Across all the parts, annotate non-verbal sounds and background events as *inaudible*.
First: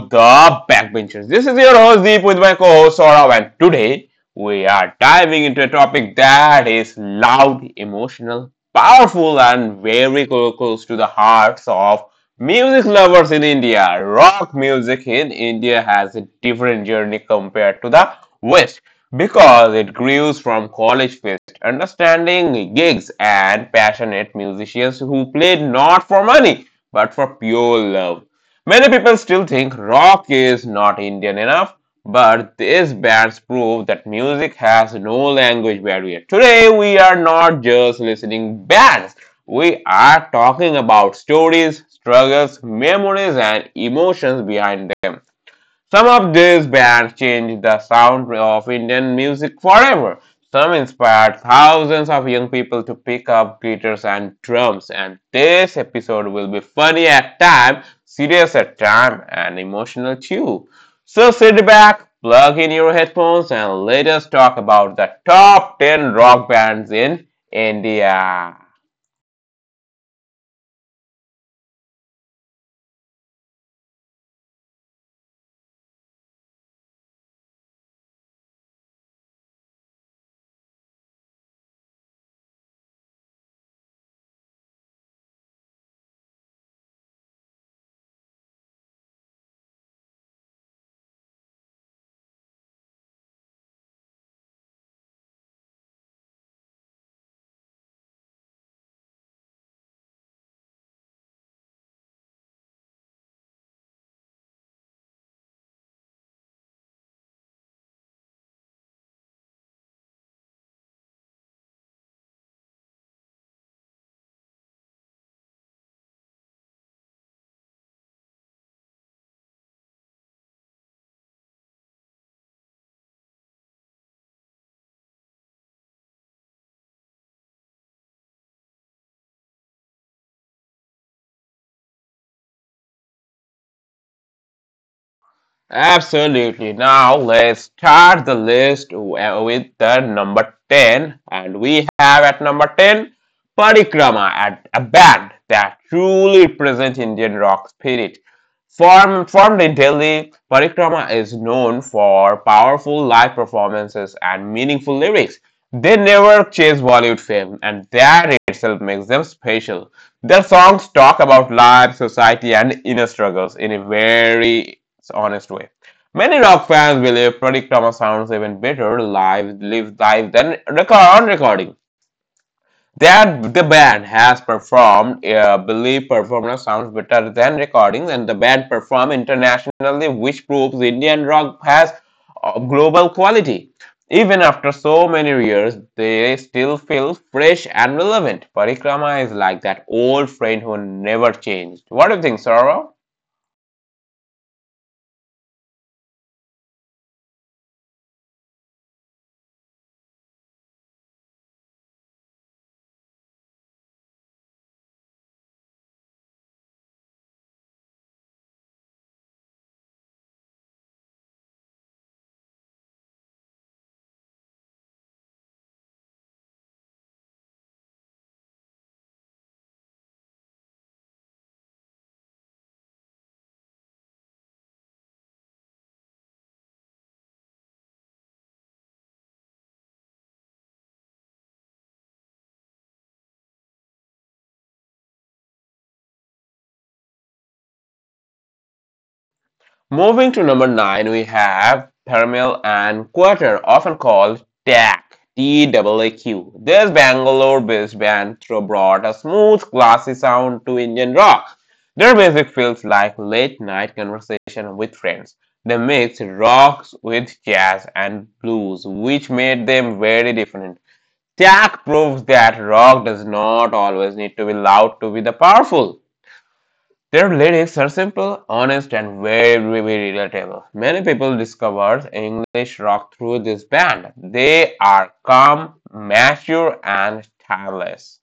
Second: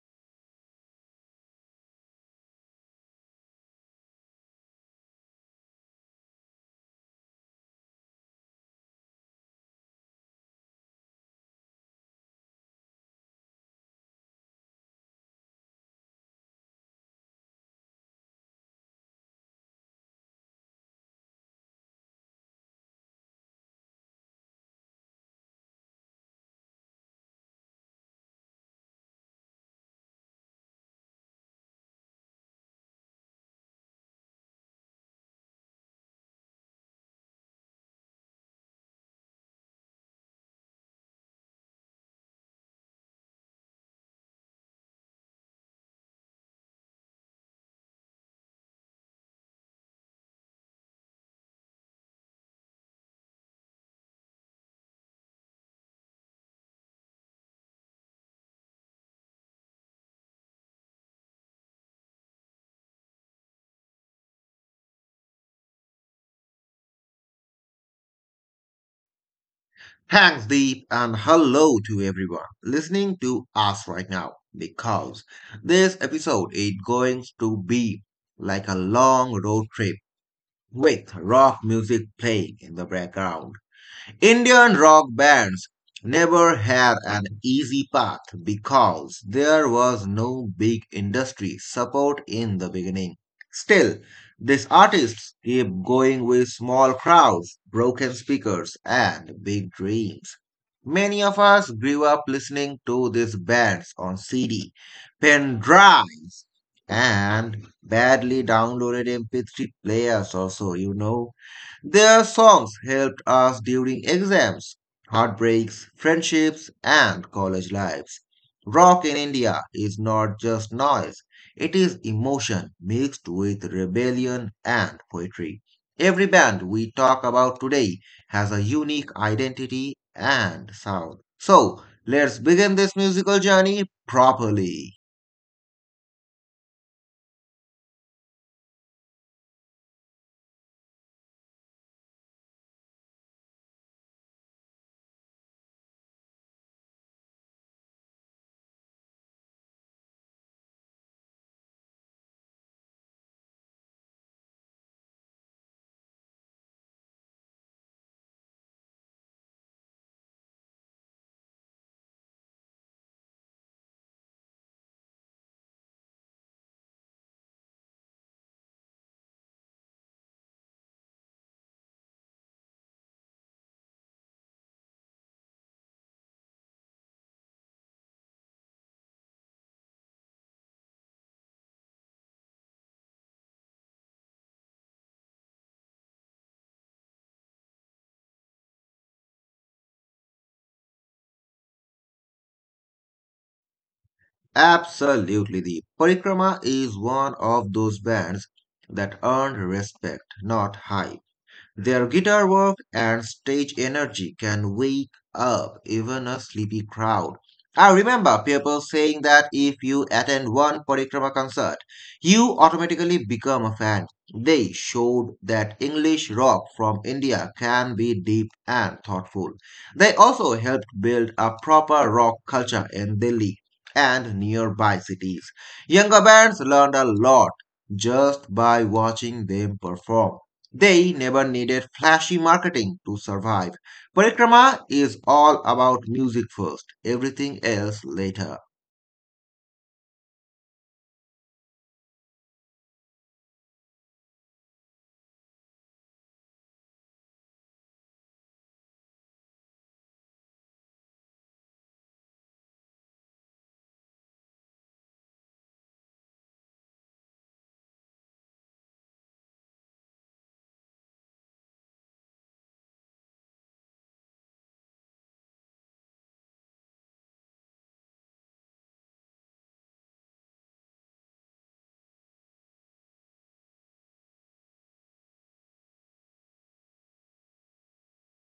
The Backbenchers. This is your host Deep with my co-host Saurav, and today we are diving into a topic that is loud, emotional, powerful, and very close to the hearts of music lovers in India. Rock music in India has a different journey compared to the West because it grew from college understanding gigs and passionate musicians who played not for money but for pure love. Many people still think rock is not Indian enough, but these bands prove that music has no language barrier. Today, we are not just listening bands, we are talking about stories, struggles, memories, and emotions behind them. Some of these bands changed the sound of Indian music forever. Some inspired thousands of young people to pick up guitars and drums. And this episode will be funny at time, serious at time, and emotional too. So sit back, plug in your headphones, and let us talk about the top 10 rock bands in India. Thanks, Deep, and hello to everyone listening to us right now because this episode is going to be like a long road trip with rock music playing in the background. Indian rock bands never had an easy path because there was no big industry support in the beginning. Still, these artists keep going with small crowds, broken speakers, and big dreams. Many of us grew up listening to these bands on CD, pen drives, and badly downloaded MP3 players, also. Their songs helped us during exams, heartbreaks, friendships, and college lives. Rock in India is not just noise, it is emotion mixed with rebellion and poetry. Every band we talk about today has a unique identity and sound. So, let's begin this musical journey properly. Absolutely. Now let's start the list with the number 10. And we have at number 10 Parikrama, at a band that truly represents Indian rock spirit. Formed in Delhi, Parikrama is known for powerful live performances and meaningful lyrics. They never chase Bollywood fame, and that itself makes them special. Their songs talk about life, society, and inner struggles in a very honest way. Many rock fans believe Project Thomas sounds even better live than recording. That the band has believe performance sounds better than recordings, and the band perform internationally, which proves Indian rock has global quality. Even after so many years, they still feel fresh and relevant. Parikrama is like that old friend who never changed. What do you think, Saurav? Absolutely. The Parikrama is one of those bands that earned respect, not hype. Their guitar work and stage energy can wake up even a sleepy crowd. I remember people saying that if you attend one Parikrama concert, you automatically become a fan. They showed that English rock from India can be deep and thoughtful. They also helped build a proper rock culture in Delhi and nearby cities. Younger bands learned a lot just by watching them perform. They never needed flashy marketing to survive. Parikrama is all about music first, everything else later. Moving to number nine, we have thermal and quarter, often called TAQ. TAAQ. This Bangalore-based band brought a smooth, classy sound to Indian rock. Their music feels like late-night conversation with friends. They mixed rocks with jazz and blues, which made them very different. TAQ proves that rock does not always need to be loud to be the powerful. Their lyrics are simple, honest, and very, very relatable. Many people discovered English rock through this band. They are calm, mature, and timeless.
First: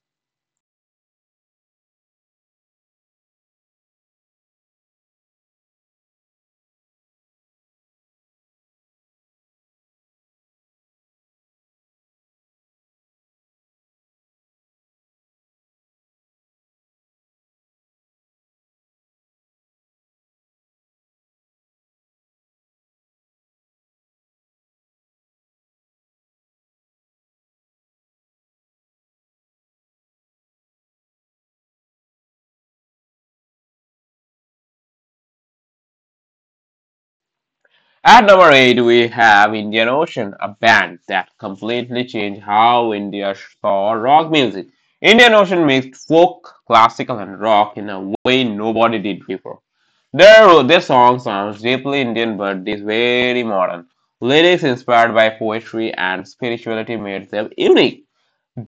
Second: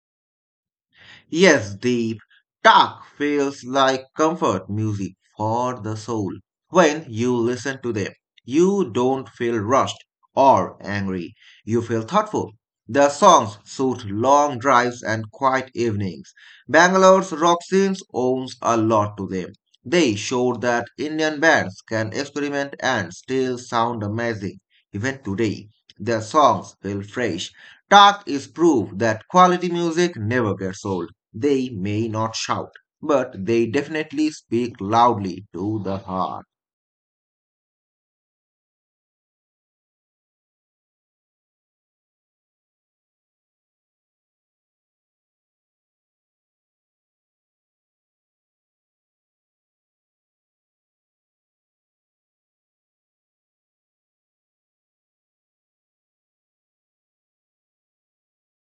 Yes, deep talk feels like comfort music for the soul. When you listen to them, you don't feel rushed or angry. You feel thoughtful. The songs suit long drives and quiet evenings. Bangalore's rock scenes owes a lot to them. They showed that Indian bands can experiment and still sound amazing. Even today, their songs feel fresh. Talk is proof that quality music never gets old. They may not shout, but they definitely speak loudly to the heart. At number eight, we have Indian Ocean, a band that completely changed how India saw rock music. Indian Ocean mixed folk, classical, and rock in a way nobody did before. Their song sounds deeply Indian but is very modern. Lyrics inspired by poetry and spirituality made them unique.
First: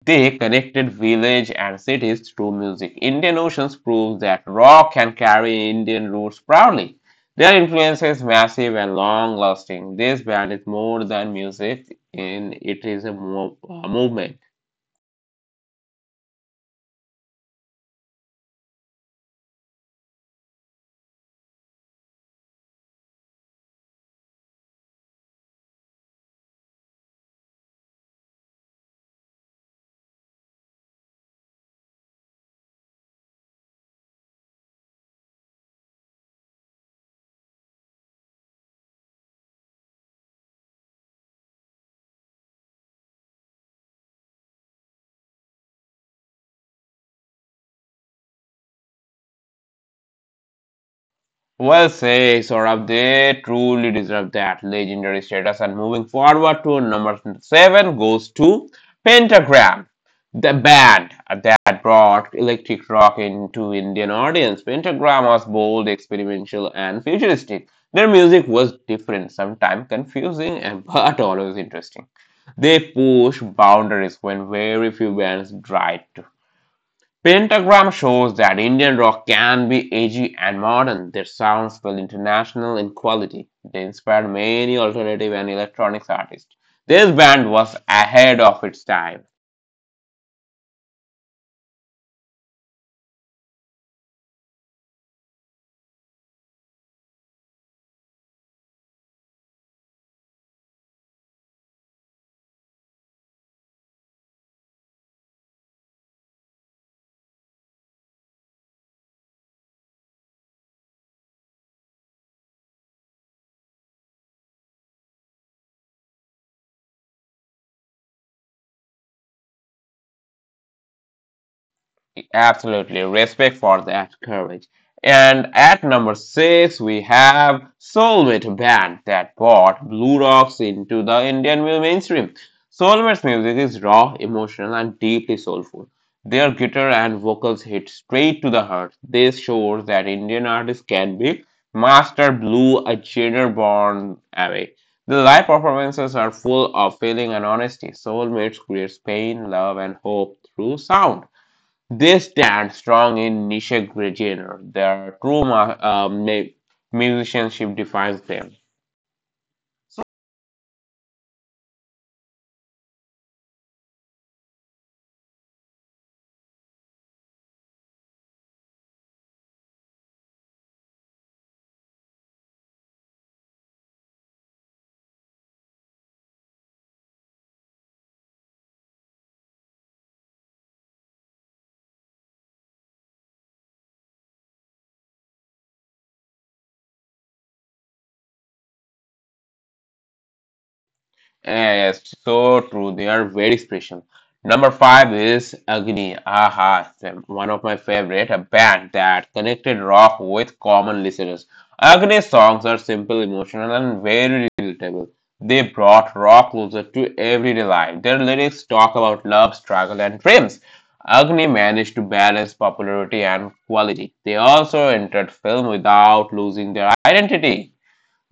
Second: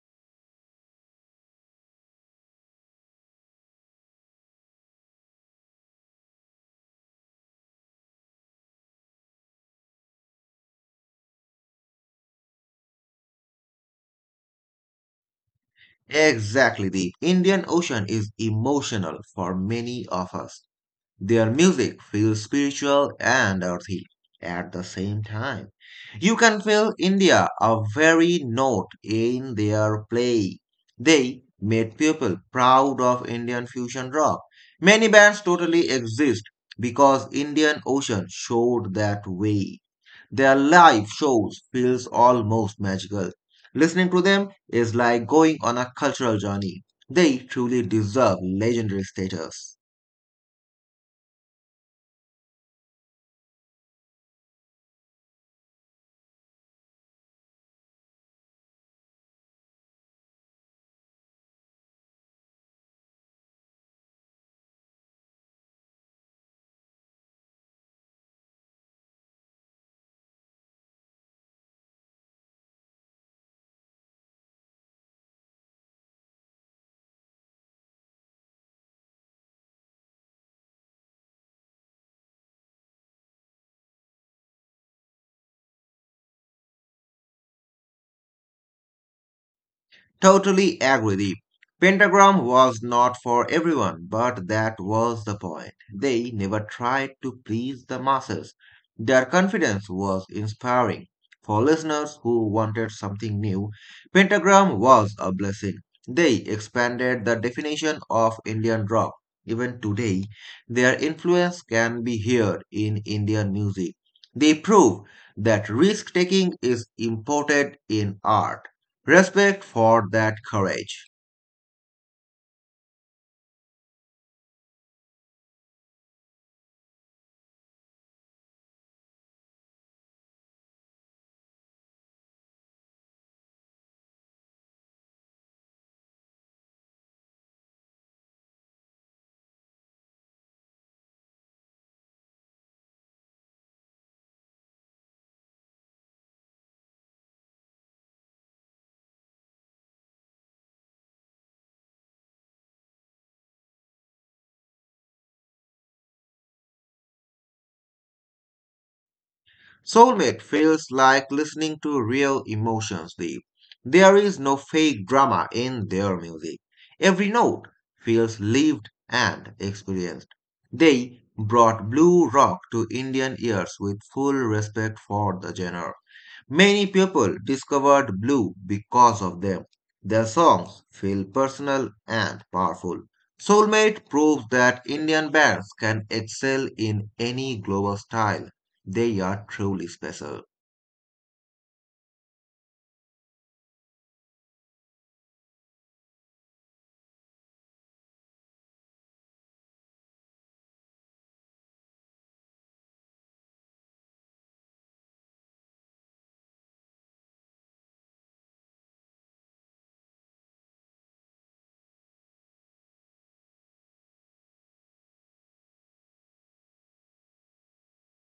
They connected village and cities through music. Indian Oceans proves that rock can carry Indian roots proudly. Their influence is massive and long lasting. This band is more than music, and it is a movement. Exactly. The Indian Ocean is emotional for many of us. Their music feels spiritual and earthy at the same time. You can feel India a very note in their play. They made people proud of Indian fusion rock. Many bands totally exist because Indian Ocean showed that way. Their live shows feels almost magical. Listening to them is like going on a cultural journey. They truly deserve legendary status. Well, Saurabh, they truly deserve that legendary status. And moving forward to number seven goes to Pentagram, the band that brought electric rock into Indian audience. Pentagram was bold, experimental, and futuristic. Their music was different, sometimes confusing, *laughs* and but always interesting. They pushed boundaries when very few bands tried to. Pentagram shows that Indian rock can be edgy and modern. Their sounds feel international in quality. They inspired many alternative and electronics artists. This band was ahead of its time. Totally agree, Deep. Pentagram was not for everyone, but that was the point. They never tried to please the masses. Their confidence was inspiring. For listeners who wanted something new, Pentagram was a blessing. They expanded the definition of Indian rock. Even today, their influence can be heard in Indian music. They prove that risk taking is important in art. Respect for that courage. Absolutely respect for that courage. And at number six, we have Soulmate Band that brought Blue Rocks into the Indian mainstream. Soulmate's music is raw, emotional, and deeply soulful. Their guitar and vocals hit straight to the heart. This shows that Indian artists can be master blue, a genre born away. The live performances are full of feeling and honesty. Soulmates creates pain, love, and hope through sound. They stand strong in niche genre. Their true musicianship defines them. Soulmate feels like listening to real emotions deep. There is no fake drama in their music. Every note feels lived and experienced. They brought blue rock to Indian ears with full respect for the genre. Many people discovered blue because of them. Their songs feel personal and powerful. Soulmate proves that Indian bands can excel in any global style. They are truly special. Yes, so true. They are very special. Number five is Agni. Aha, one of my favorite, a band that connected rock with common listeners. Agni songs are simple, emotional, and very relatable. They brought rock closer to everyday life. Their lyrics talk about love, struggle, and dreams. Agni managed to balance popularity and quality. They also entered film without losing their identity.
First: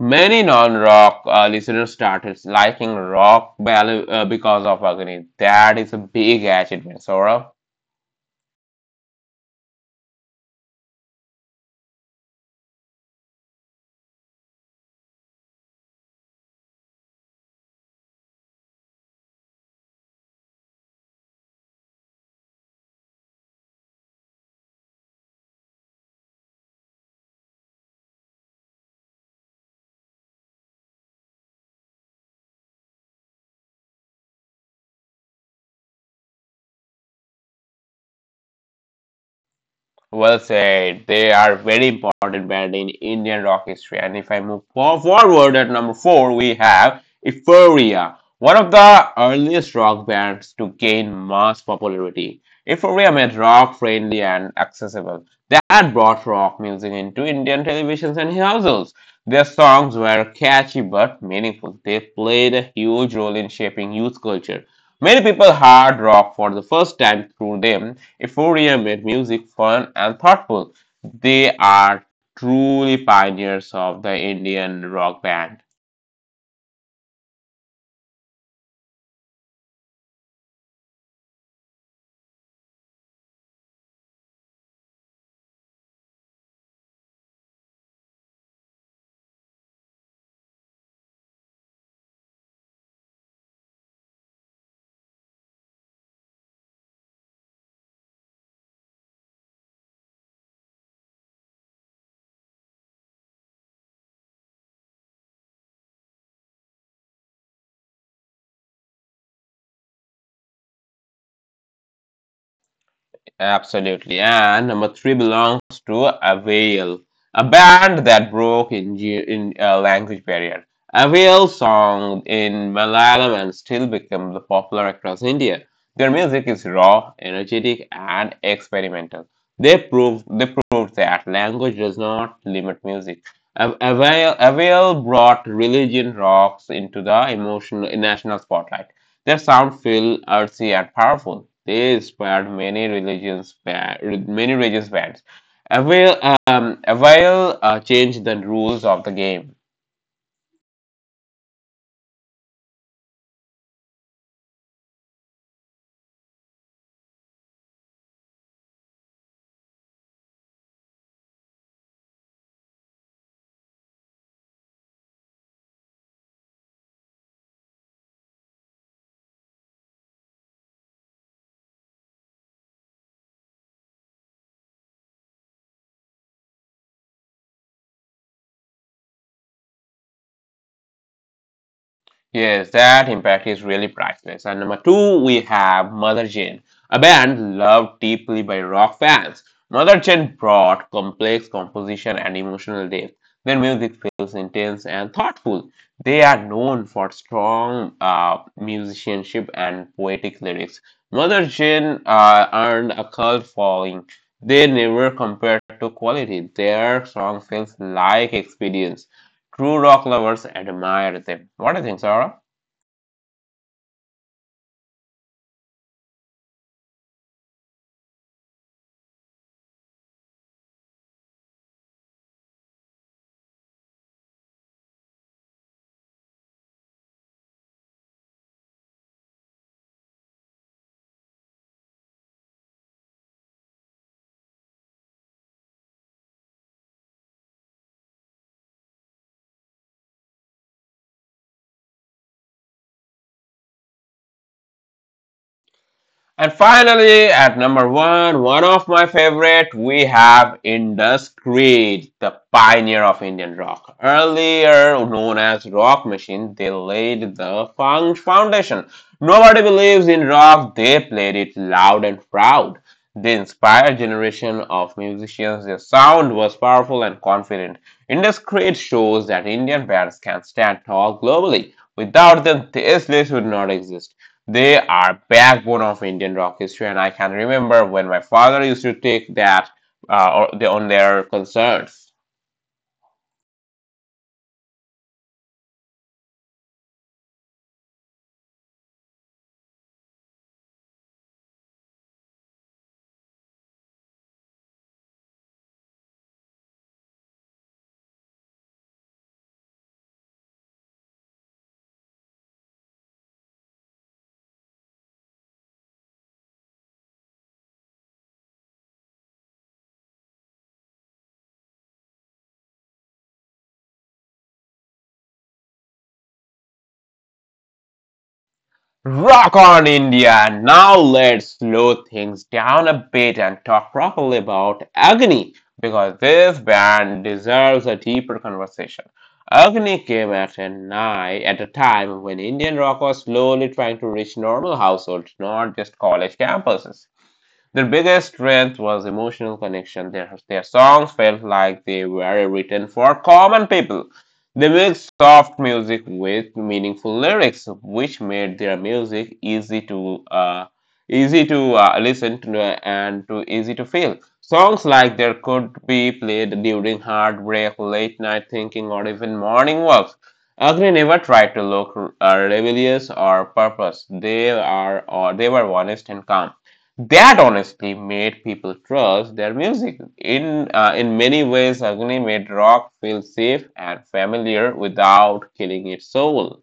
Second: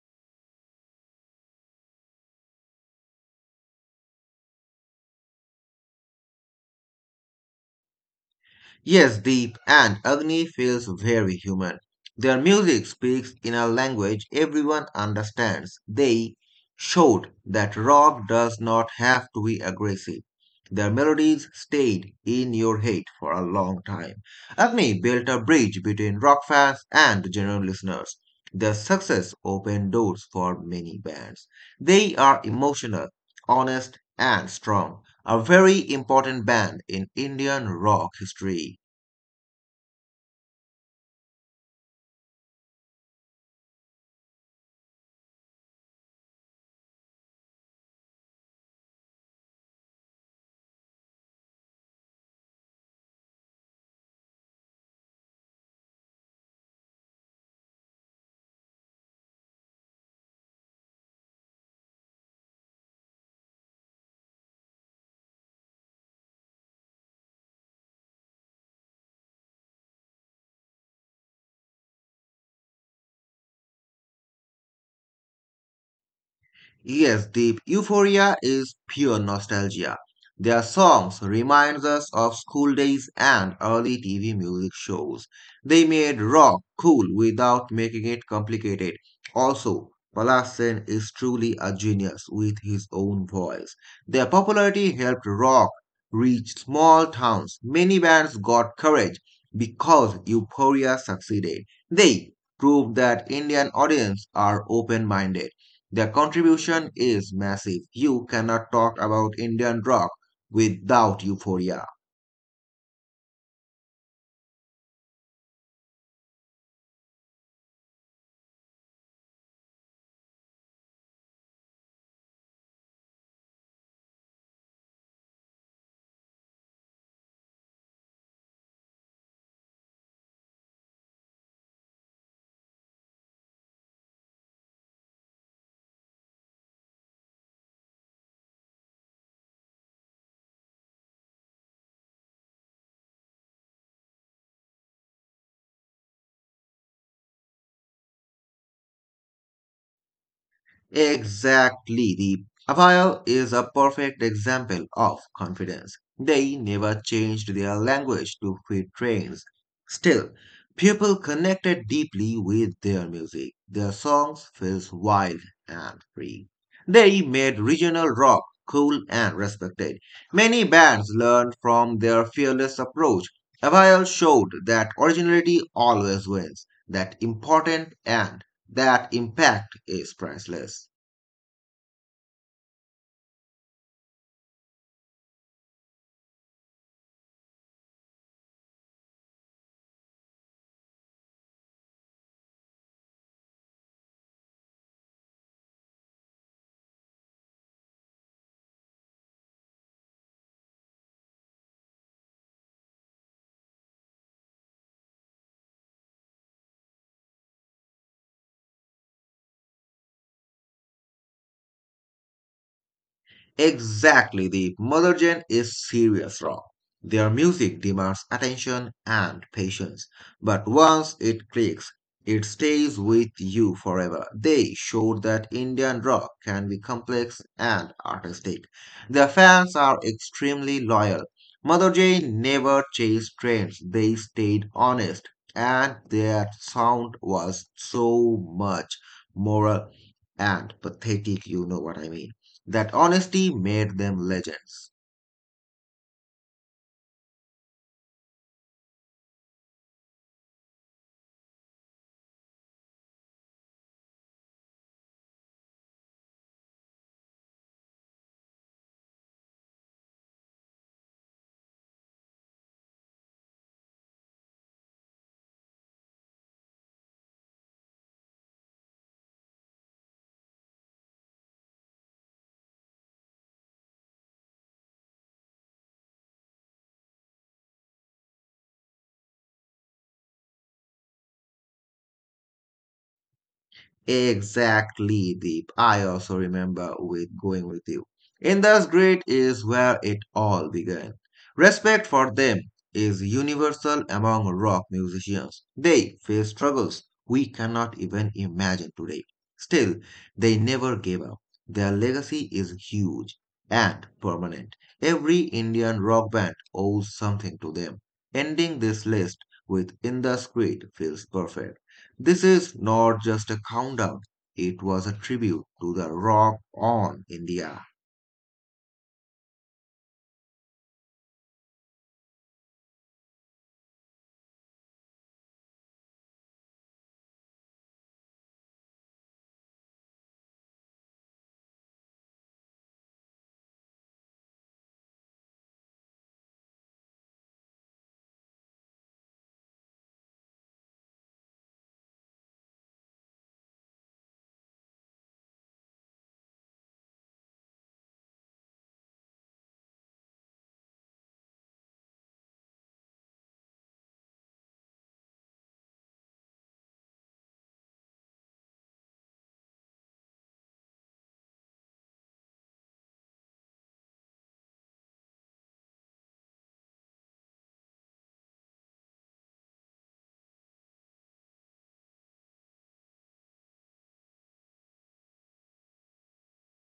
Many non-rock listeners started liking rock ballet because of Agni. That is a big achievement, Sora. Yes, Deep, and Agni feels very human. Their music speaks in a language everyone understands. They showed that rock does not have to be aggressive. Their melodies stayed in your head for a long time. Agni built a bridge between rock fans and general listeners. Their success opened doors for many bands. They are emotional, honest, and strong, a very important band in Indian rock history. Well said. They are very important band in Indian rock history. And if I move forward at number four, we have Euphoria, one of the earliest rock bands to gain mass popularity. Euphoria made rock friendly and accessible. That brought rock music into Indian televisions and households. Their songs were catchy but meaningful. They played a huge role in shaping youth culture. Many people heard rock for the first time through them, Euphoria made music fun and thoughtful. They are truly pioneers of the Indian rock band. Yes, Deep, Euphoria is pure nostalgia. Their songs remind us of school days and early TV music shows. They made rock cool without making it complicated. Also, Palasin is truly a genius with his own voice. Their popularity helped rock reach small towns. Many bands got courage because Euphoria succeeded. They proved that Indian audiences are open-minded. Their contribution is massive. You cannot talk about Indian rock without euphoria. Absolutely. And number three belongs to Avail, a band that broke in language barrier. Avail song in Malayalam and still become the popular across India. Their music is raw, energetic, and experimental. They proved that language does not limit music. Avail brought religion rocks into the emotional national spotlight. Their sound feel earthy and powerful. They inspired many many religious bands. Avail, Avail changed the rules of the game. Exactly. The Avail is a perfect example of confidence. They never changed their language to fit trends. Still, people connected deeply with their music. Their songs feels wild and free. They made regional rock cool and respected. Many bands learned from their fearless approach. Avail showed that originality always wins, that important and that impact is priceless. Yes, that impact is really priceless. And number two, we have Mother Jane, a band loved deeply by rock fans. Mother Jane brought complex composition and emotional depth. Their music feels intense and thoughtful. They are known for strong musicianship and poetic lyrics. Mother Jane earned a cult following. They never compared to quality. Their song feels like experience. True rock lovers admire them. What do you think, Sarah? Exactly, the Mother Jane is serious rock. Their music demands attention and patience, but once it clicks, it stays with you forever. They showed that Indian rock can be complex and artistic. Their fans are extremely loyal. Mother Jane never chased trends, they stayed honest, and their sound was so much moral and pathetic, you know what I mean, that honesty made them legends. And finally, at number one, one of my favorite, we have Indus Creed, the pioneer of Indian rock. Earlier known as Rock Machine, they laid the foundation. Nobody believes in rock, they played it loud and proud. They inspired a generation of musicians. Their sound was powerful and confident. Indus Creed shows that Indian bands can stand tall globally. Without them, this list would not exist. They are backbone of Indian rock history, and I can remember when my father used to take on their concerts. Exactly, Deep. I also remember with going with you. In the grade is where it all began. Respect for them is universal among rock musicians. They face struggles we cannot even imagine today. Still, they never gave up. Their legacy is huge and permanent. Every Indian rock band owes something to them. Ending this list with Indus Creed feels perfect. This is not just a countdown, it was a tribute to the rock on India. Rock on India! Now let's slow things down a bit and talk properly about Agni because this band deserves a deeper conversation. Agni came at a time when Indian rock was slowly trying to reach normal households, not just college campuses. Their biggest strength was emotional connection. Their songs felt like they were written for common people. They mixed soft music with meaningful lyrics, which made their music easy to listen to and to easy to feel. Songs like there could be played during heartbreak, late night thinking, or even morning walks. Agni never tried to look rebellious or purpose. They are or they were honest and calm. That honestly made people trust their music. In many ways, Agni made rock feel safe and familiar without killing its soul.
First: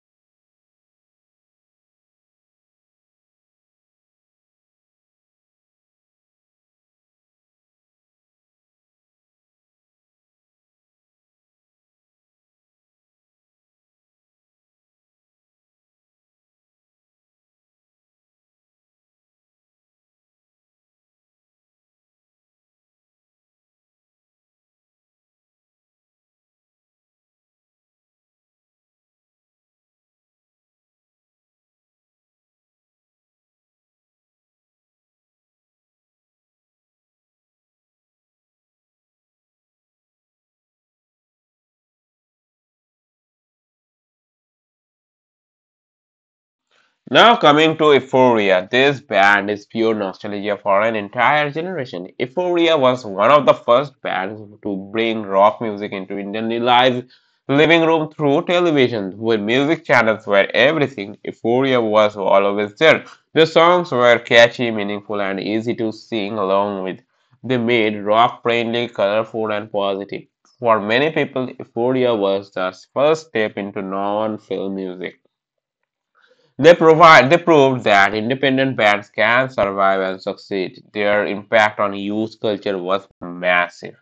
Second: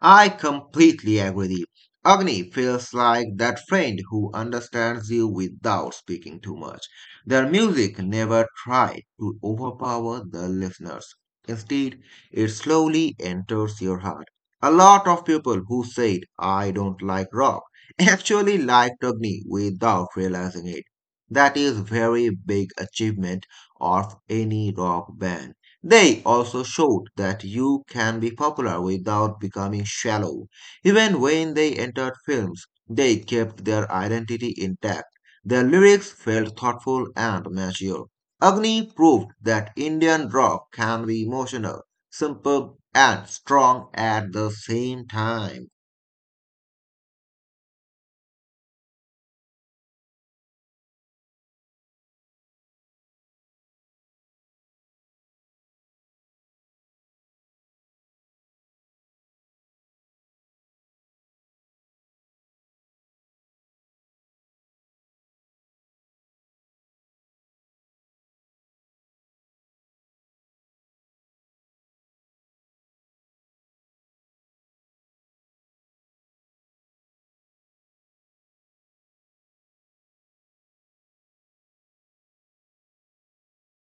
I completely agree. Agni feels like that friend who understands you without speaking too much. Their music never tried to overpower the listeners. Instead, it slowly enters your heart. A lot of people who said, I don't like rock, *laughs* actually liked Agni without realizing it. That is very big achievement of any rock band. They also showed that you can be popular without becoming shallow. Even when they entered films, they kept their identity intact. Their lyrics felt thoughtful and mature. Agni proved that Indian rock can be emotional, simple, and strong at the same time. Now coming to Euphoria, this band is pure nostalgia for an entire generation. Euphoria was one of the first bands to bring rock music into Indian lives, living room through television, with music channels were everything. Euphoria was always there. The songs were catchy, meaningful, and easy to sing along with. They made rock friendly, colorful, and positive. For many people, Euphoria was the first step into non-film music. They proved that independent bands can survive and succeed. Their impact on youth culture was massive.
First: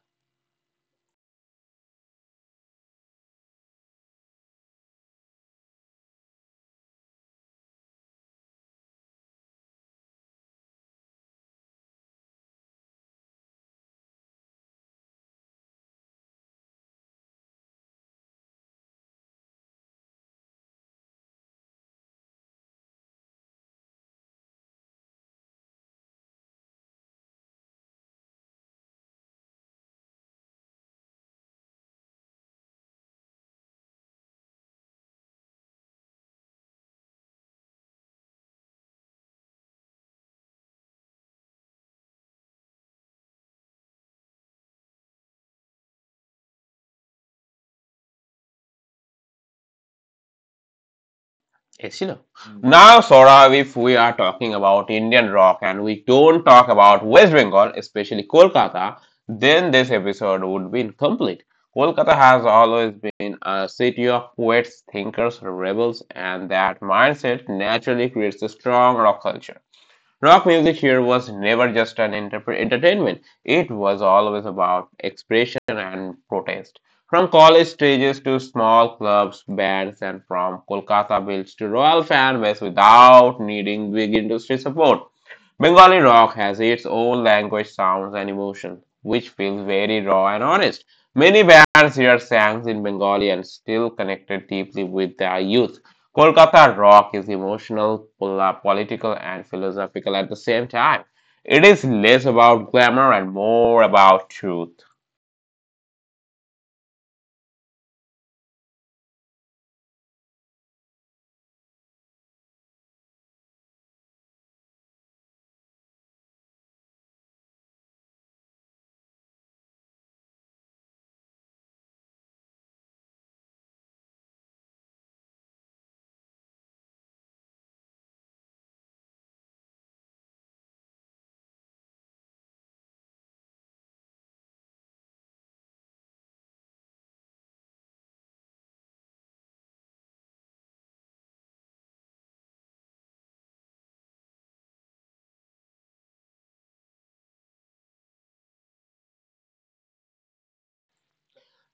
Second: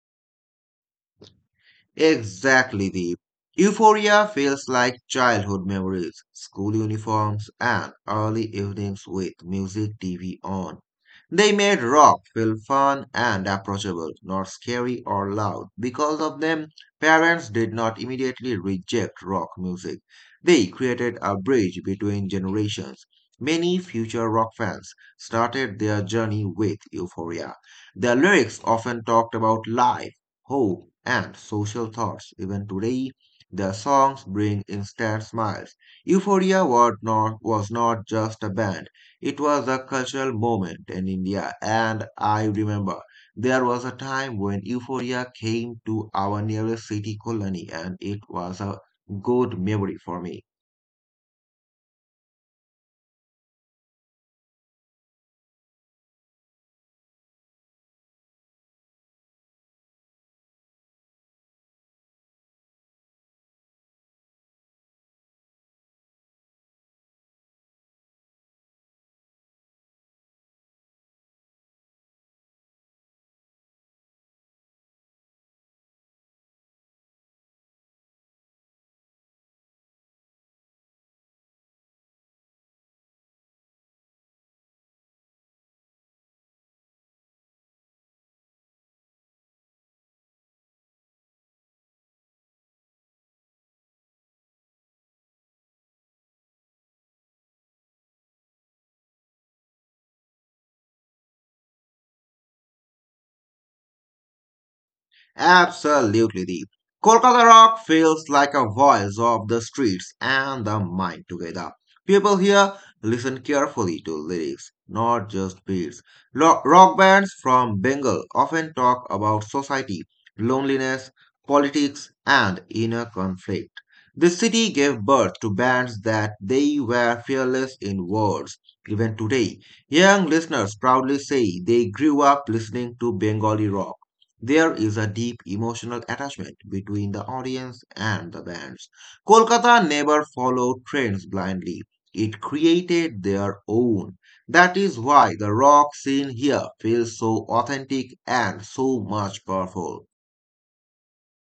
Exactly, Deep. Euphoria feels like childhood memories, school uniforms, and early evenings with music TV on. They made rock feel fun and approachable, not scary or loud. Because of them, parents did not immediately reject rock music. They created a bridge between generations. Many future rock fans started their journey with Euphoria. The lyrics often talked about life hope, and social thoughts. Even today, their songs bring instant smiles. Euphoria was not just a band, it was a cultural moment in India, and I remember there was a time when Euphoria came to our nearest city, Kolani, and it was a good memory for me. Yes, you. Now, Saurav, if we are talking about Indian rock and we don't talk about West Bengal, especially Kolkata, then this episode would be incomplete. Kolkata has always been a city of poets, thinkers, rebels, and that mindset naturally creates a strong rock culture. Rock music here was never just an entertainment, it was always about expression and protest. From college stages to small clubs, bands, and from Kolkata bills to royal fan base without needing big industry support. Bengali rock has its own language, sounds, and emotion, which feels very raw and honest. Many bands here sang in Bengali and still connected deeply with their youth. Kolkata rock is emotional, political, and philosophical at the same time. It is less about glamour and more about truth. Absolutely deep. Kolkata rock feels like a voice of the streets and the mind together. People here listen carefully to lyrics, not just beats. Rock bands from Bengal often talk about society, loneliness, politics, and inner conflict. The city gave birth to bands that they were fearless in words. Even today, young listeners proudly say they grew up listening to Bengali rock. There is a deep emotional attachment between the audience and the bands. Kolkata never followed trends blindly. It created their own. That is why the rock scene here feels so authentic and so much powerful.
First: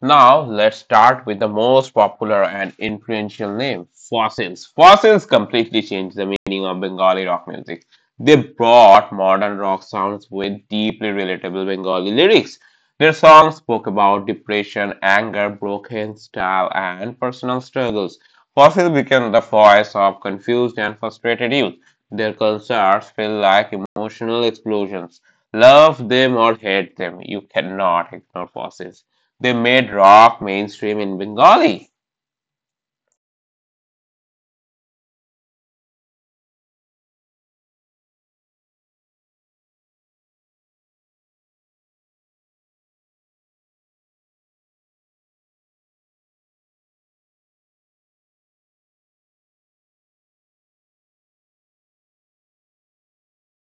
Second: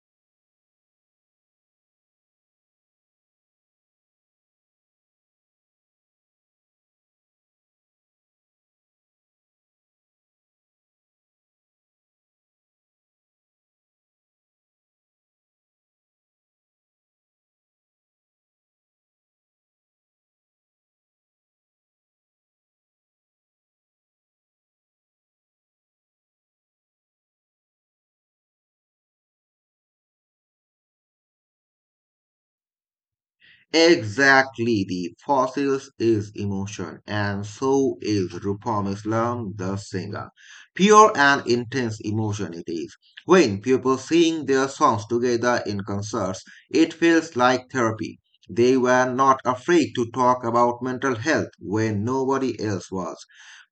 Now let's start with the most popular and influential name, fossils. Fossils completely changed the meaning of Bengali rock music. They brought modern rock sounds with deeply relatable Bengali lyrics. Their songs spoke about depression, anger, broken style, and personal struggles. Fossils became the voice of confused and frustrated youth. Their concerts feel like emotional explosions. Love them or hate them, you cannot ignore fossils. They made rock mainstream in Bengali. Exactly, the fossils is emotion, and so is Rupam Islam, the singer. Pure and intense emotion it is. When people sing their songs together in concerts, it feels like therapy. They were not afraid to talk about mental health when nobody else was.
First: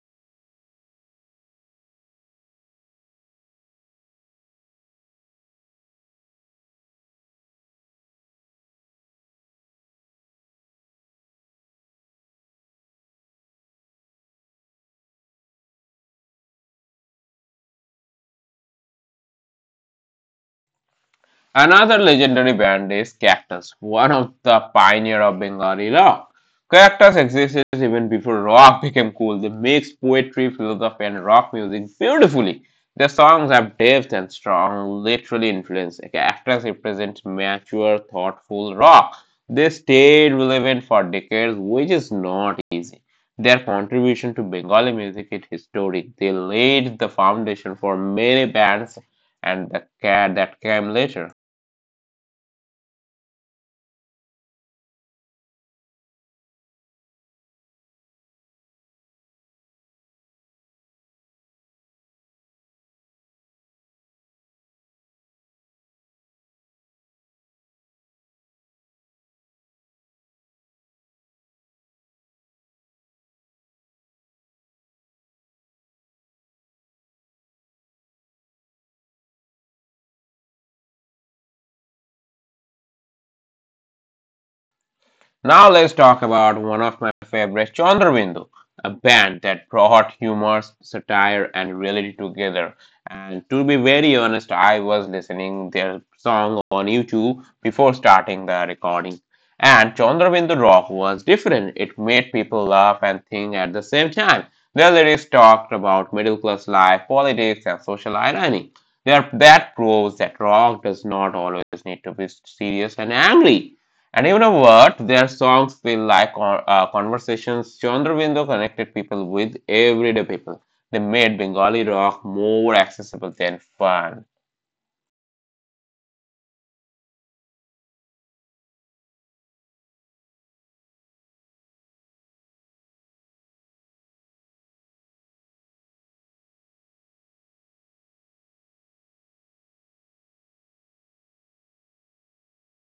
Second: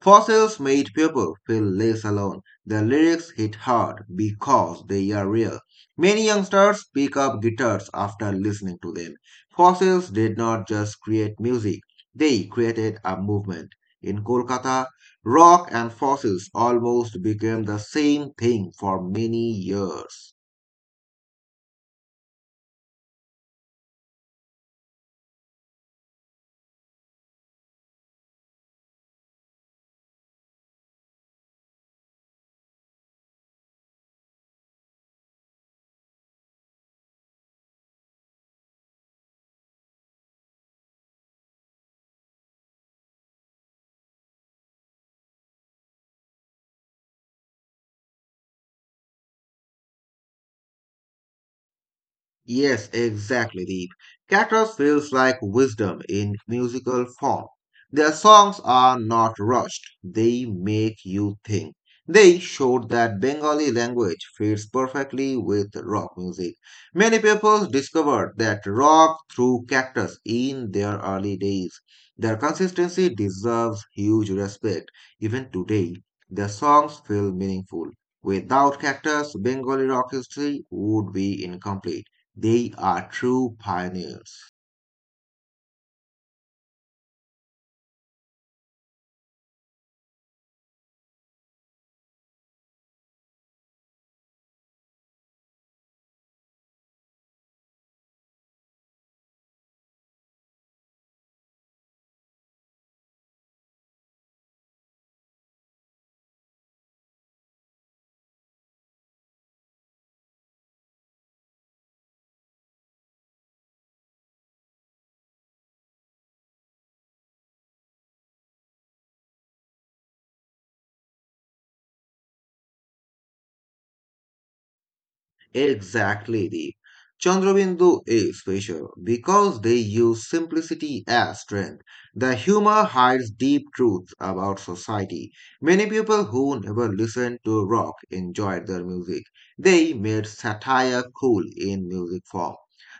Fossils made people feel less alone. The lyrics hit hard because they are real. Many youngsters pick up guitars after listening to them. Fossils did not just create music, they created a movement. In Kolkata, rock and fossils almost became the same thing for many years. Another legendary band is Cactus, one of the pioneers of Bengali rock. Cactus existed even before rock became cool. They mix poetry, philosophy, and rock music beautifully. Their songs have depth and strong, literally influence. Cactus represents mature, thoughtful rock. They stayed relevant for decades, which is not easy. Their contribution to Bengali music is historic. They laid the foundation for many bands and the cat that came later. Yes, exactly, Deep. Cactus feels like wisdom in musical form. Their songs are not rushed, they make you think. They showed that Bengali language fits perfectly with rock music. Many people discovered that rock through Cactus in their early days. Their consistency deserves huge respect. Even today, their songs feel meaningful. Without Cactus, Bengali rock history would be incomplete. They are true pioneers. Now let's talk about one of my favorite, Chandrabindu, a band that brought humor, satire, and reality together. And to be very honest, I was listening their song on YouTube before starting the recording. And Chandrabindu rock was different. It made people laugh and think at the same time. Their lyrics talked about middle class life, politics, and social irony. Their, that proves that rock does not always need to be serious and angry. And even a word, their songs feel like conversations. Chandrabindo connected people with everyday people. They made Bengali rock more accessible than fun. Exactly, Deep. Chandrabindu is special because they use simplicity as strength. The humor hides deep truths about society. Many people who never listened to rock enjoyed their music. They made satire cool in music form.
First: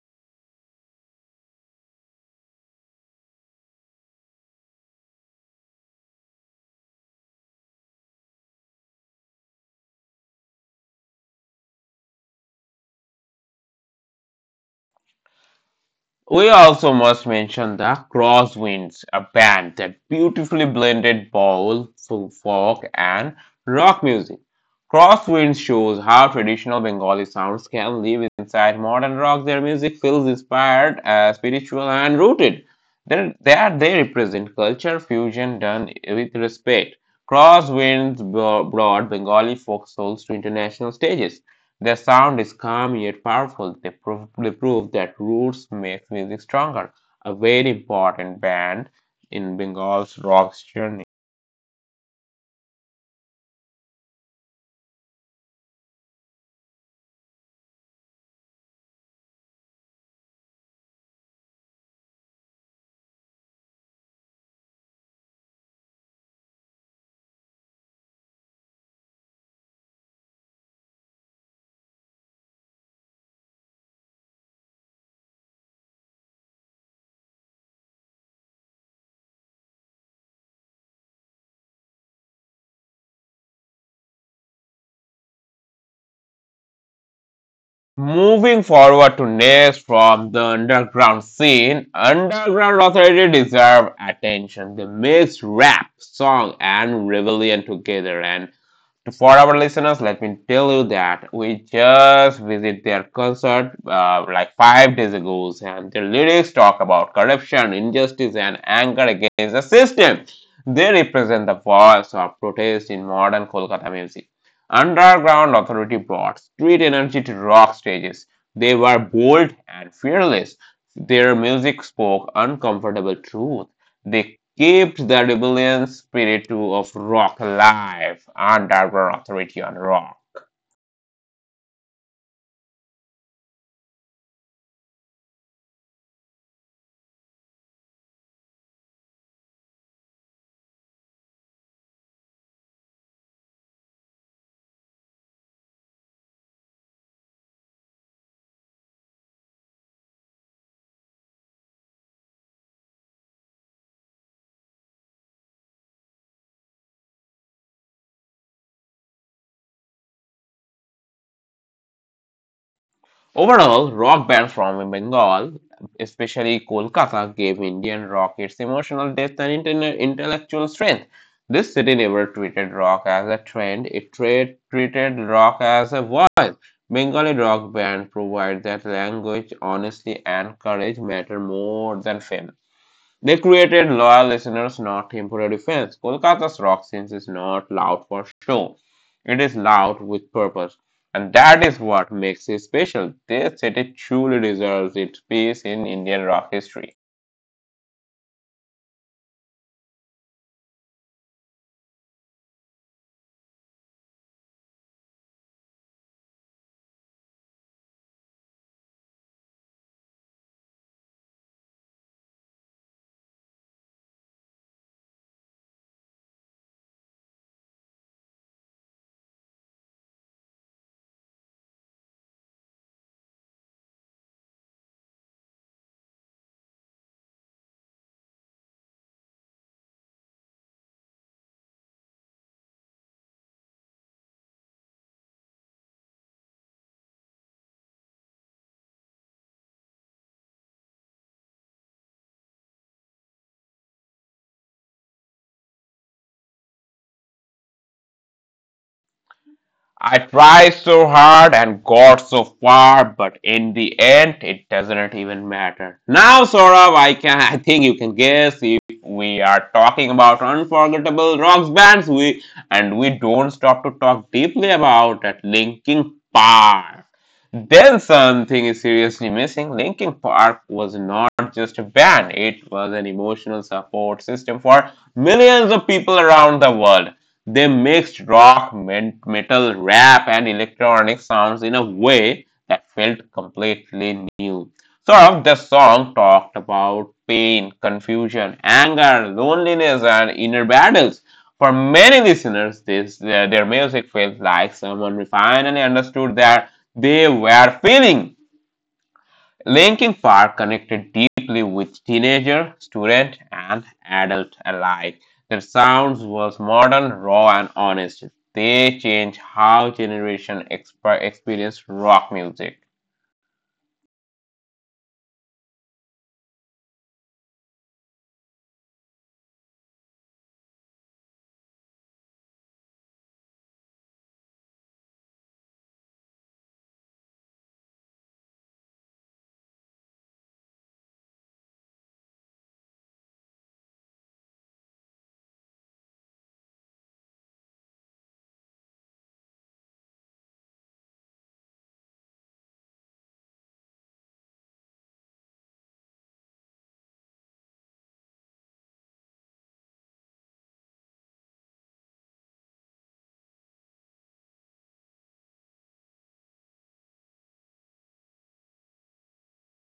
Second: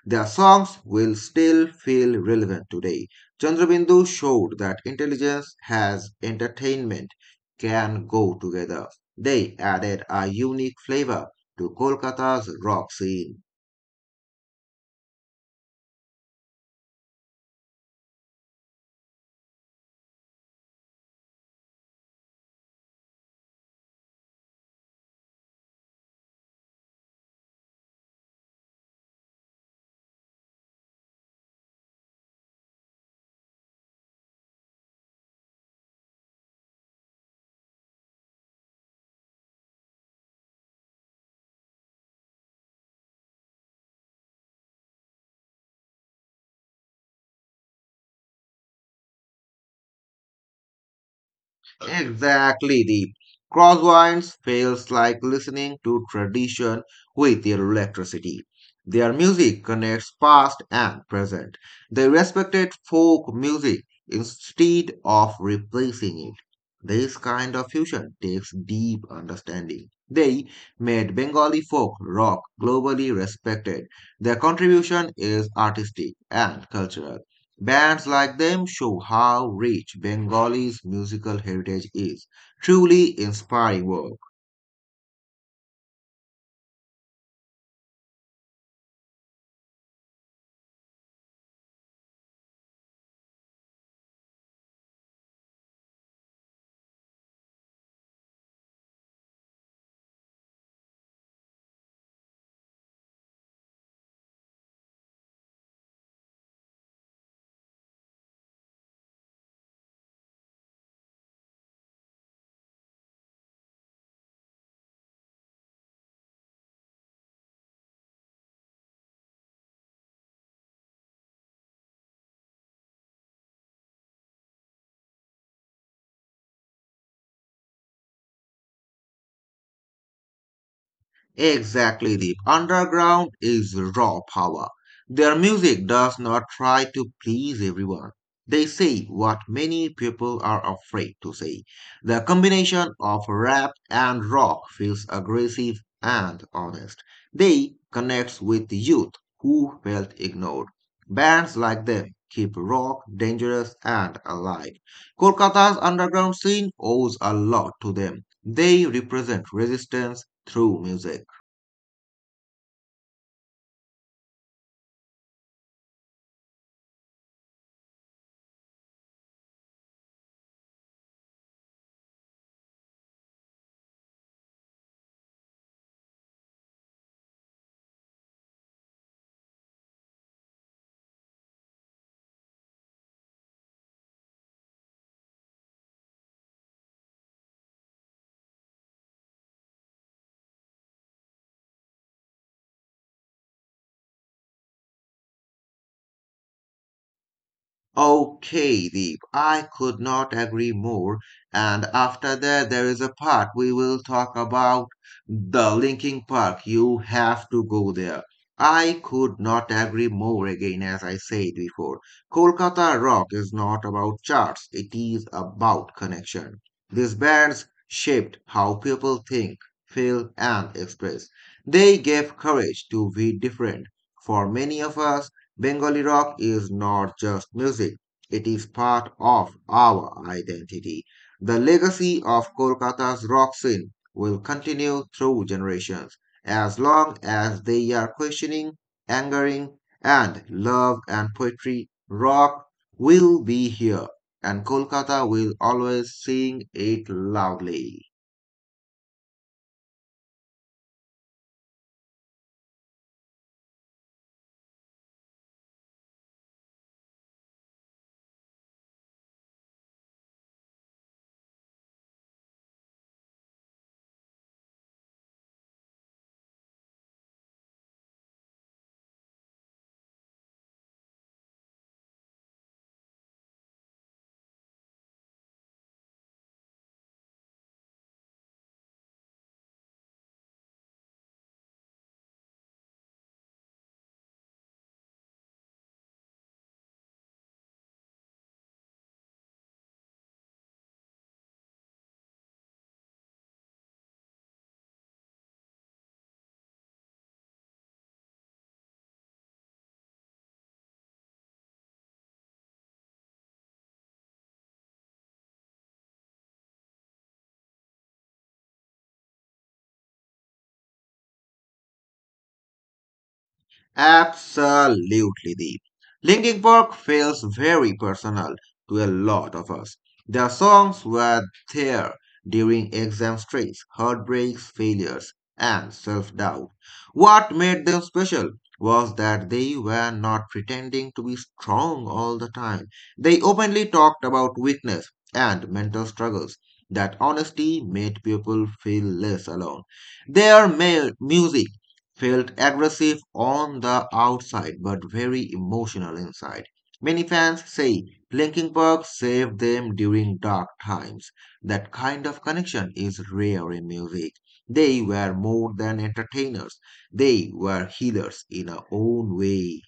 Their songs will still feel relevant today. Chandrabindu showed that intelligence has entertainment can go together. They added a unique flavor to Kolkata's rock scene. We also must mention the Crosswinds, a band that beautifully blended bowl, folk, and rock music. Crosswinds shows how traditional Bengali sounds can live inside modern rock. Their music feels spiritual, and rooted. There they represent culture fusion done with respect. Crosswinds brought Bengali folk souls to international stages. Their sound is calm yet powerful. They prove that roots make music stronger, a very important band in Bengal's rock journey. Exactly, Deep. Crosswinds feels like listening to tradition with their electricity. Their music connects past and present. They respected folk music instead of replacing it. This kind of fusion takes deep understanding. They made Bengali folk rock globally respected. Their contribution is artistic and cultural. Bands like them show how rich Bengali's musical heritage is. Truly inspiring work. Moving forward to next from the underground scene, underground authority deserve attention. They mix rap, song, and rebellion together, and for our listeners, let me tell you that we just visit their concert like 5 days ago, and the lyrics talk about corruption, injustice, and anger against the system. They represent the voice of protest in modern Kolkata music. Underground authority brought street energy to rock stages. They were bold and fearless. Their music spoke uncomfortable truth. They kept the rebellion spirit of rock alive under their authority on rock. Exactly, the underground is raw power. Their music does not try to please everyone. They say what many people are afraid to say. The combination of rap and rock feels aggressive and honest. They connect with youth who felt ignored. Bands like them keep rock dangerous and alive. Kolkata's underground scene owes a lot to them. They represent resistance through music. Overall, rock band from Bengal, especially Kolkata, gave Indian rock its emotional depth and intellectual strength. This city never treated rock as a trend, it treated rock as a voice. Bengali rock band provide that language, honesty, and courage matter more than fame. They created loyal listeners, not temporary fans. Kolkata's rock scene is not loud for show. It is loud with purpose. And that is what makes it special. This city truly deserves its place in Indian rock history. Okay, Deep, I could not agree more. And after that, there is a part we will talk about the Linking Park. You have to go there. I could not agree more again, as I said before. Kolkata Rock is not about charts, it is about connection. These bands shaped how people think, feel, and express. They gave courage to be different. For many of us, Bengali rock is not just music, it is part of our identity. The legacy of Kolkata's rock scene will continue through generations as long as they are questioning, angering, and love and poetry. Rock will be here, and Kolkata will always sing it loudly. I try so hard and got so far, but in the end, it doesn't even matter. Now, Saurav, I think you can guess if we are talking about unforgettable rock bands, we and we don't stop to talk deeply about at Linkin Park. Then something is seriously missing. Linkin Park was not just a band; it was an emotional support system for millions of people around the world. They mixed rock, metal, rap, and electronic sounds in a way that felt completely new. Sort of the song talked about pain, confusion, anger, loneliness, and inner battles. For many listeners, this their music felt like someone finally understood that they were feeling. Linkin Park connected deeply with teenager, student, and adult alike. Their sounds was modern, raw, and honest. They changed how generation experienced rock music. Absolutely, Deep. Linkin Park feels very personal to a lot of us. Their songs were there during exam stress, heartbreaks, failures, and self-doubt. What made them special was that they were not pretending to be strong all the time. They openly talked about weakness and mental struggles. That honesty made people feel less alone. Their music felt aggressive on the outside but very emotional inside. Many fans say Linkin Park saved them during dark times. That kind of connection is rare in music. They were more than entertainers, they were healers in our own way.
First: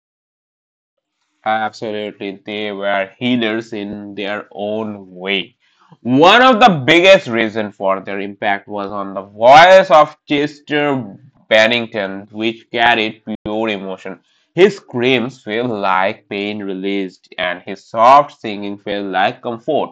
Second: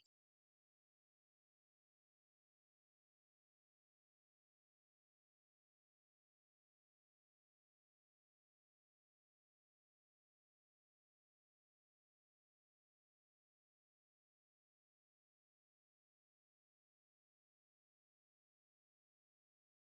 Absolutely, they were healers in their own way. One of the biggest reasons for their impact was on the voice of Chester Bennington, which carried pure emotion. His screams felt like pain released, and his soft singing felt like comfort.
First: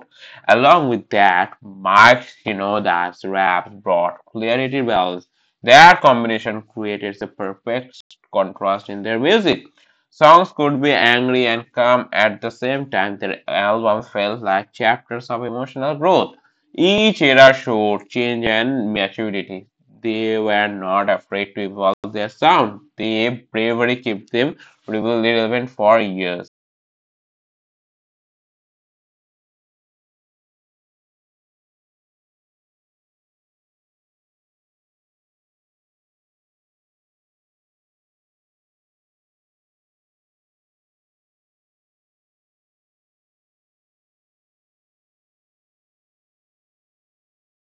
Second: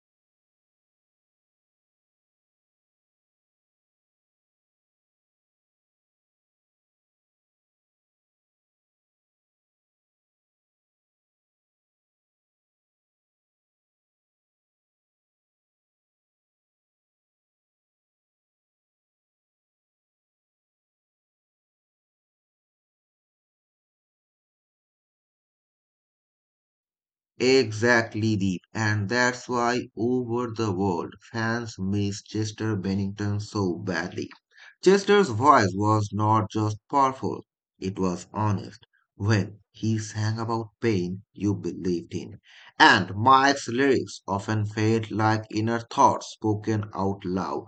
Along with that, Mike Shinoda's raps brought clarity bells. That combination created the perfect contrast in their music. Songs could be angry and calm at the same time. Their albums felt like chapters of emotional growth. Each era showed change and maturity. They were not afraid to evolve their sound. Their bravery kept them really relevant for years. Exactly, Deep. And that's why over the world fans miss Chester Bennington so badly. Chester's voice was not just powerful, it was honest. When he sang about pain, you believed in. And Mike's lyrics often felt like inner thoughts spoken out loud.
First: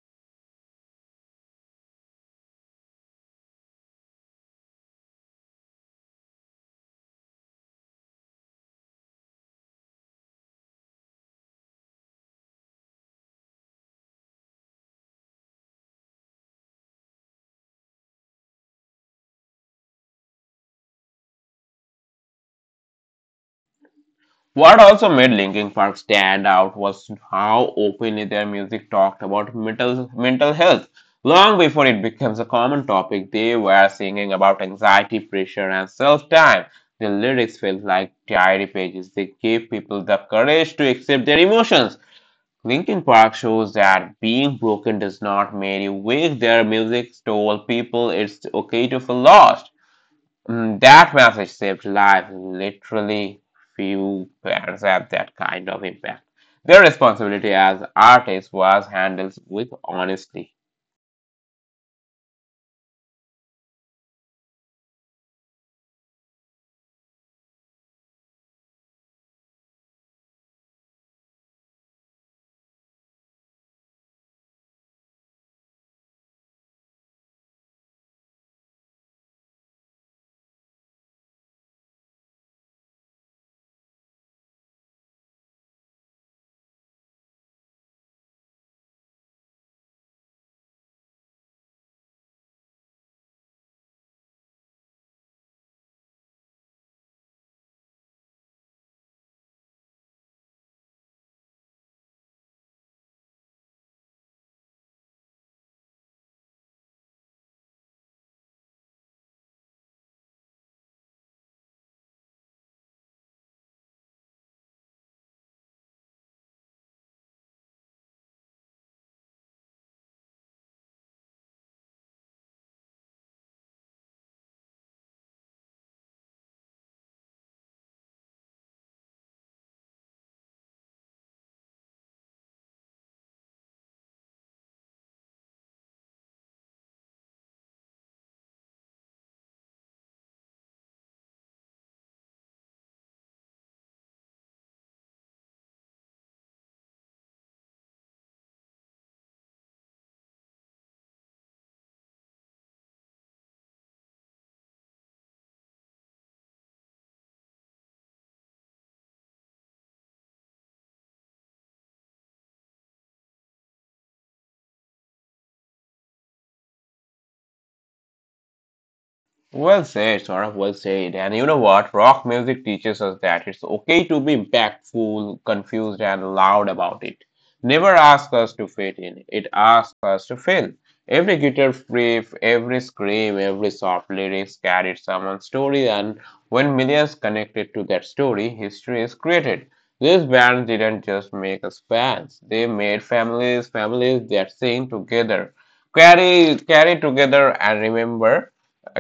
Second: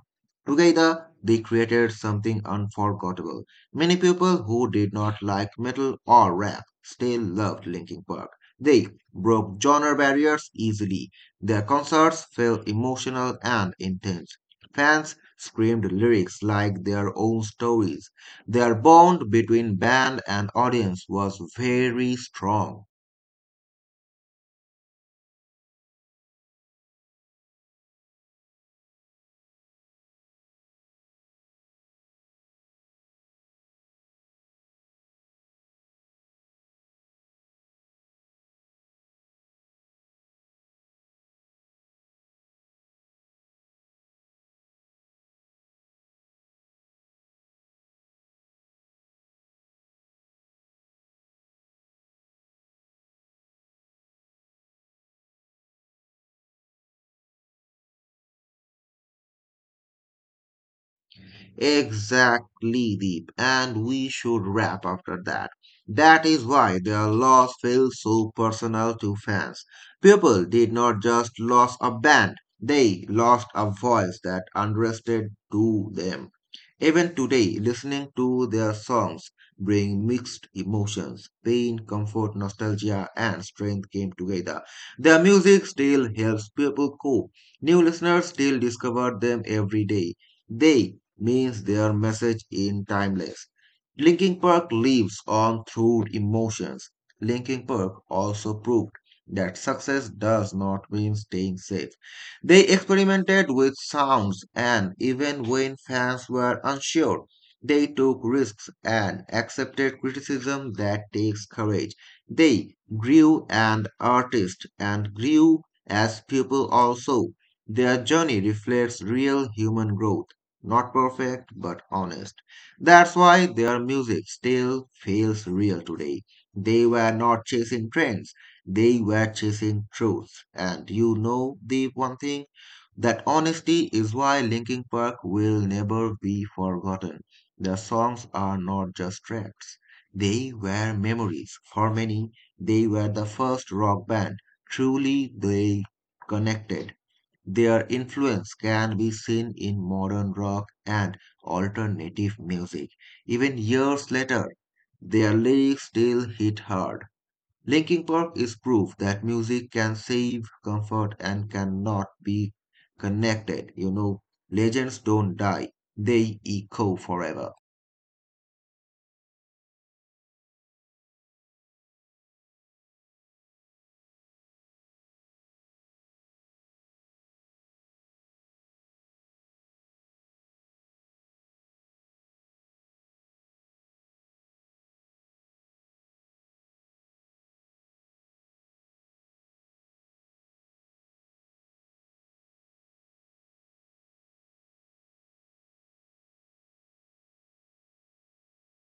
Together, they created something unforgettable. Many people who did not like metal or rap still loved Linkin Park. They broke genre barriers easily. Their concerts felt emotional and intense. Fans screamed lyrics like their own stories. Their bond between band and audience was very strong. What also made Linkin Park stand out was how openly their music talked about mental health. Long before it becomes a common topic, they were singing about anxiety, pressure, and self time. The lyrics felt like diary pages. They gave people the courage to accept their emotions. Linkin Park shows that being broken does not make you weak. Their music told people it's okay to feel lost. That message saved lives. Literally, few bands have that kind of impact. Their responsibility as artists was handled with honesty. Exactly, Deep. And we should wrap after that. That is why their loss feels so personal to fans. People did not just lose a band, they lost a voice that understood to them. Even today, listening to their songs bring mixed emotions. Pain, comfort, nostalgia, and strength came together. Their music still helps people cope. New listeners still discover them every day. They means their message in timeless. Linkin Park lives on through emotions. Linkin Park also proved that success does not mean staying safe. They experimented with sounds, and even when fans were unsure, they took risks and accepted criticism that takes courage. They grew as artists and grew as people also. Their journey reflects real human growth. Not perfect, but honest. That's why their music still feels real today. They were not chasing trends, they were chasing truth. And you know the one thing? That honesty is why Linkin Park will never be forgotten. Their songs are not just tracks. They were memories. For many, they were the first rock band. Truly, they connected. Their influence can be seen in modern rock and alternative music. Even years later, their lyrics still hit hard. Linkin Park is proof that music can save comfort and cannot be connected. You know, legends don't die, they echo forever. Well said, Saurabh, well said. And you know what? Rock music teaches us that it's okay to be impactful, confused, and loud about it. Never ask us to fit in, it asks us to feel. Every guitar riff, every scream, every soft lyrics carried someone's story, and when millions connected to that story, history is created. These bands didn't just make us fans, they made families, families that sing together, carry together, and remember.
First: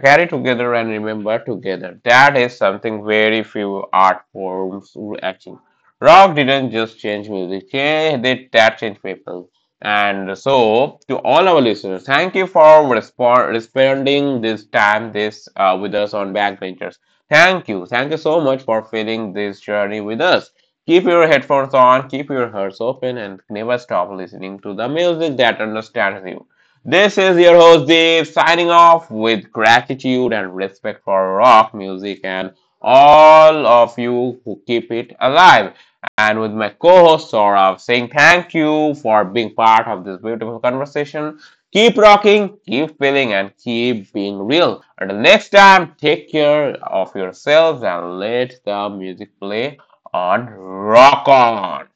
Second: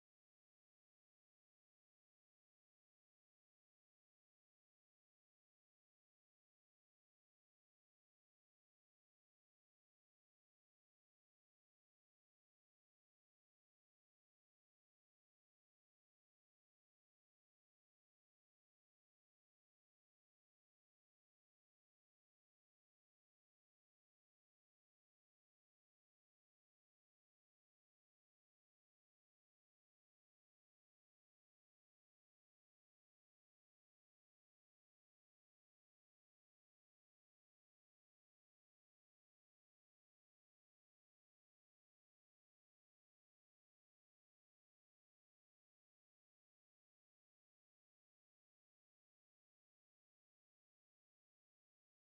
Carry together and remember together. That is something very few art forms were achieve. Rock didn't just change music, cha- they that changed people. And so, to all our listeners, thank you for responding this time this with us on Backbenchers. Thank you so much for feeling this journey with us. Keep your headphones on, keep your hearts open, and never stop listening to the music that understands you. This is your host Deep signing off with gratitude and respect for rock music and all of you who keep it alive. And with my co host Saurav saying thank you for being part of this beautiful conversation. Keep rocking, keep feeling, and keep being real. Until next time, take care of yourselves and let the music play on Rock On.